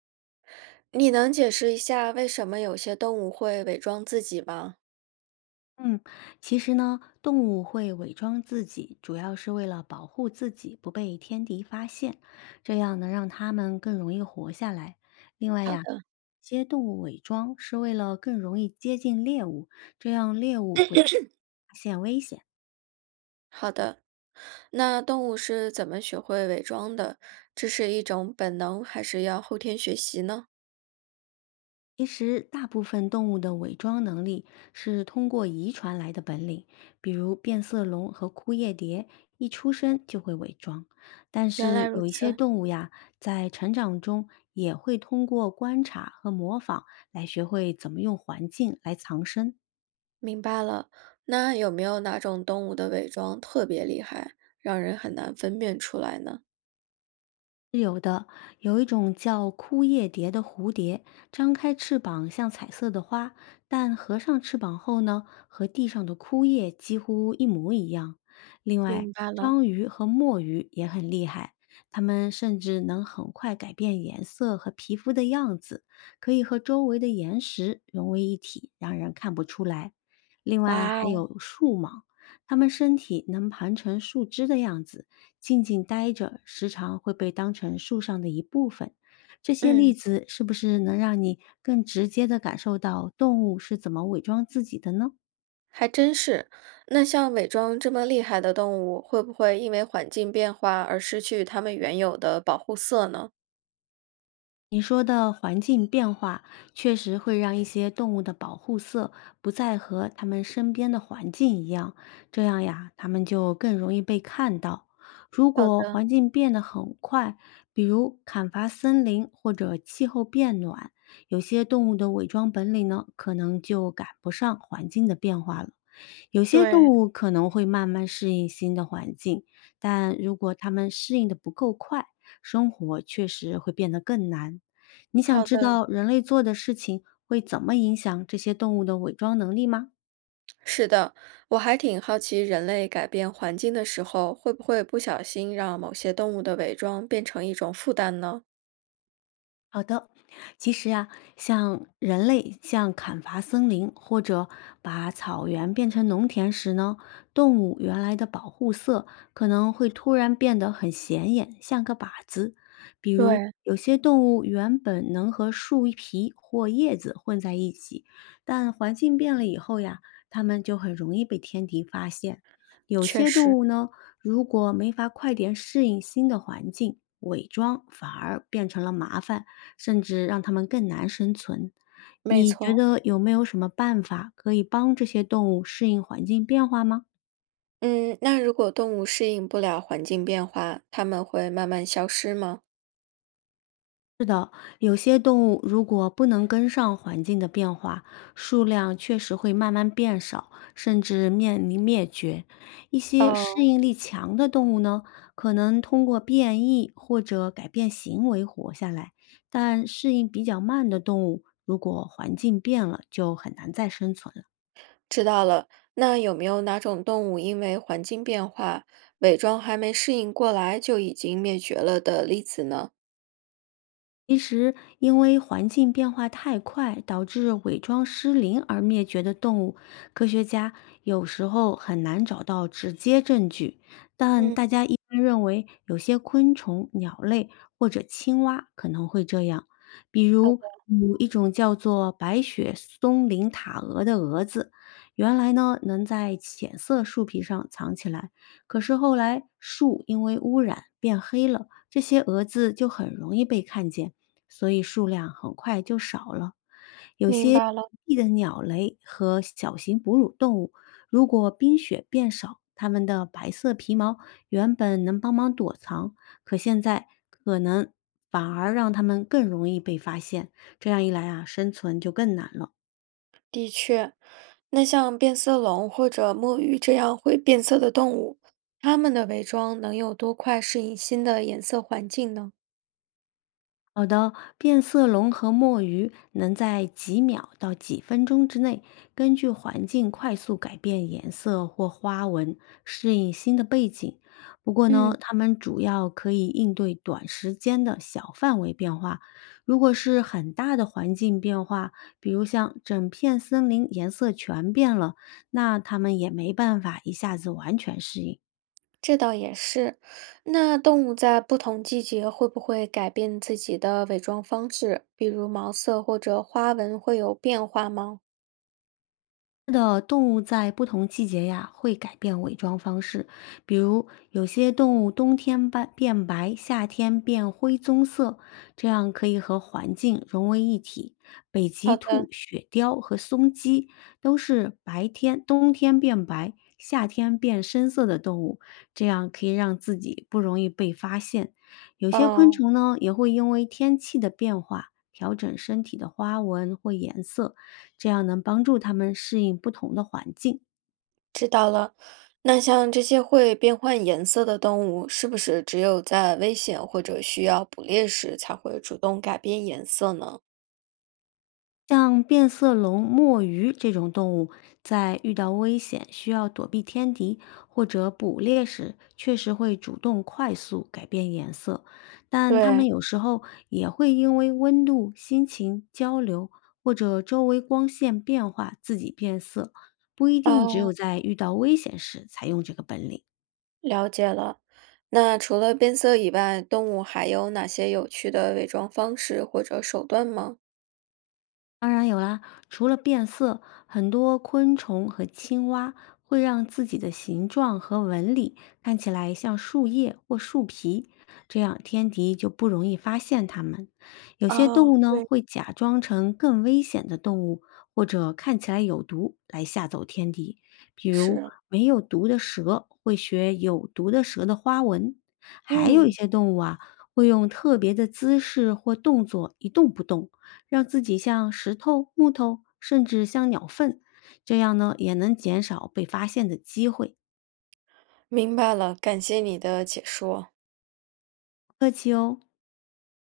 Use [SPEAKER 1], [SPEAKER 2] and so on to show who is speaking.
[SPEAKER 1] 你能解释一下为什么有些动物会伪装自己吗？
[SPEAKER 2] 嗯，其实呢，动物会伪装自己，主要是为了保护自己不被天敌发现，这样能让它们更容易活下来。另外
[SPEAKER 1] 好
[SPEAKER 2] 呀，
[SPEAKER 1] 的，
[SPEAKER 2] 些动物伪装是为了更容易接近猎物，这样猎物不太发现危险。
[SPEAKER 1] 好的。那动物是怎么学会伪装的？这是一种本能，还是要后天学习呢？
[SPEAKER 2] 其实，大部分动物的伪装能力是通过遗传来的本领，比如变色龙和枯叶蝶一出生就会伪装。但
[SPEAKER 1] 原来
[SPEAKER 2] 是
[SPEAKER 1] 如
[SPEAKER 2] 有一些
[SPEAKER 1] 此，
[SPEAKER 2] 动物呀，在成长中也会通过观察和模仿来学会怎么用环境来藏身。
[SPEAKER 1] 明白了。那有没有哪种动物的伪装特别厉害，让人很难分辨出来呢？
[SPEAKER 2] 是有的，有一种叫枯叶蝶的蝴蝶，张开翅膀像彩色的花，但合上翅膀后呢，和地上的枯叶几乎一模一样。另外，
[SPEAKER 1] 明白了，
[SPEAKER 2] 章鱼和墨鱼也很厉害，它们甚至能很快改变颜色和皮肤的样子，可以和周围的岩石融为一体，让人看不出来。另外
[SPEAKER 1] 哇
[SPEAKER 2] 还
[SPEAKER 1] 哦，
[SPEAKER 2] 有树蟒，它们身体能盘成树枝的样子。静静待着，时常会被当成树上的一部分。这些例
[SPEAKER 1] 嗯，
[SPEAKER 2] 子是不是能让你更直接地感受到动物是怎么伪装自己的呢？
[SPEAKER 1] 还真是。那像伪装这么厉害的动物，会不会因为环境变化而失去它们原有的保护色呢？
[SPEAKER 2] 你说的环境变化确实会让一些动物的保护色不再和它们身边的环境一样，这样呀，它们就更容易被看到。如
[SPEAKER 1] 好
[SPEAKER 2] 果
[SPEAKER 1] 的。
[SPEAKER 2] 环境变得很快，比如砍伐森林或者气候变暖，有些动物的伪装本领呢，可能就赶不上环境的变化了。有些动
[SPEAKER 1] 对，
[SPEAKER 2] 物可能会慢慢适应新的环境，但如果它们适应的不够快，生活确实会变得更难。你想
[SPEAKER 1] 好
[SPEAKER 2] 知
[SPEAKER 1] 的。
[SPEAKER 2] 道人类做的事情会怎么影响这些动物的伪装能力吗？
[SPEAKER 1] 是的，我还挺好奇，人类改变环境的时候，会不会不小心让某些动物的伪装变成一种负担呢？
[SPEAKER 2] 好的，其实啊，像人类像砍伐森林或者把草原变成农田时呢，动物原来的保护色可能会突然变得很显眼，像个靶子。比如，
[SPEAKER 1] 对，
[SPEAKER 2] 有些动物原本能和树皮或叶子混在一起，但环境变了以后呀，它们就很容易被天敌发现。有
[SPEAKER 1] 确
[SPEAKER 2] 些动
[SPEAKER 1] 实，
[SPEAKER 2] 物呢，如果没法快点适应新的环境，伪装反而变成了麻烦，甚至让它们更难生存。
[SPEAKER 1] 没
[SPEAKER 2] 你觉
[SPEAKER 1] 错。
[SPEAKER 2] 得有没有什么办法可以帮这些动物适应环境变化吗？
[SPEAKER 1] 嗯，那如果动物适应不了环境变化，它们会慢慢消失吗？
[SPEAKER 2] 有些动物如果不能跟上环境的变化，数量确实会慢慢变少，甚至面临灭绝。一些适
[SPEAKER 1] 哦，
[SPEAKER 2] 应力强的动物呢，可能通过变异或者改变行为活下来，但适应比较慢的动物，如果环境变了，就很难再生存了。
[SPEAKER 1] 知道了。那有没有哪种动物因为环境变化，伪装还没适应过来就已经灭绝了的例子呢？
[SPEAKER 2] 其实，因为环境变化太快，导致伪装失灵而灭绝的动物，科学家有时候很难找到直接证据。但
[SPEAKER 1] 嗯，
[SPEAKER 2] 大家一般认为，有些昆虫、鸟类或者青蛙可能会这样。比
[SPEAKER 1] 好
[SPEAKER 2] 如，
[SPEAKER 1] 的
[SPEAKER 2] 有一种叫做白雪松林塔蛾的蛾子，原来呢能在浅色树皮上藏起来，可是后来树因为污染变黑了，这些蛾子就很容易被看见。所以数量很快就少了。有
[SPEAKER 1] 明
[SPEAKER 2] 些
[SPEAKER 1] 白了。
[SPEAKER 2] 地的鸟类和小型哺乳动物，如果冰雪变少，它们的白色皮毛原本能帮忙躲藏，可现在可能反而让它们更容易被发现。这样一来啊，生存就更难了。
[SPEAKER 1] 的确，那像变色龙或者墨鱼这样会变色的动物，它们的伪装能有多快适应新的颜色环境呢？
[SPEAKER 2] 好的，变色龙和墨鱼能在几秒到几分钟之内，根据环境快速改变颜色或花纹，适应新的背景。不过
[SPEAKER 1] 嗯，
[SPEAKER 2] 呢，它们主要可以应对短时间的小范围变化。如果是很大的环境变化，比如像整片森林颜色全变了，那它们也没办法一下子完全适应。
[SPEAKER 1] 这倒也是。那动物在不同季节会不会改变自己的伪装方式？比如毛色或者花纹会有变化吗？
[SPEAKER 2] 是的，动物在不同季节呀会改变伪装方式，比如有些动物冬天白变白，夏天变灰棕色，这样可以和环境融为一体。北极
[SPEAKER 1] 好
[SPEAKER 2] 兔、
[SPEAKER 1] 的，
[SPEAKER 2] 雪貂和松鸡都是白天冬天变白，夏天变深色的动物，这样可以让自己不容易被发现。有些昆
[SPEAKER 1] 哦，
[SPEAKER 2] 虫呢也会因为天气的变化调整身体的花纹或颜色。这样能帮助它们适应不同的环境。
[SPEAKER 1] 知道了。那像这些会变换颜色的动物，是不是只有在危险或者需要捕猎时才会主动改变颜色呢？
[SPEAKER 2] 像变色龙、墨鱼这种动物，在遇到危险需要躲避天敌或者捕猎时，确实会主动快速改变颜色，但它们
[SPEAKER 1] 对，
[SPEAKER 2] 有时候也会因为温度、心情、交流或者周围光线变化自己变色，不一定只有
[SPEAKER 1] 哦，
[SPEAKER 2] 在遇到危险时才用这个本领。
[SPEAKER 1] 了解了。那除了变色以外，动物还有哪些有趣的伪装方式或者手段吗？
[SPEAKER 2] 当然有啦，除了变色，很多昆虫和青蛙会让自己的形状和纹理看起来像树叶或树皮，这样天敌就不容易发现它们。有些动
[SPEAKER 1] 哦，
[SPEAKER 2] 物呢
[SPEAKER 1] 对，
[SPEAKER 2] 会假装成更危险的动物，或者看起来有毒来吓走天敌，比如
[SPEAKER 1] 是，
[SPEAKER 2] 没有毒的蛇会学有毒的蛇的花纹，还有一
[SPEAKER 1] 嗯。
[SPEAKER 2] 些动物啊会用特别的姿势或动作一动不动。让自己像石头、木头，甚至像鸟粪，这样呢也能减少被发现的机会。
[SPEAKER 1] 明白了，感谢你的解说。
[SPEAKER 2] 不客气哦。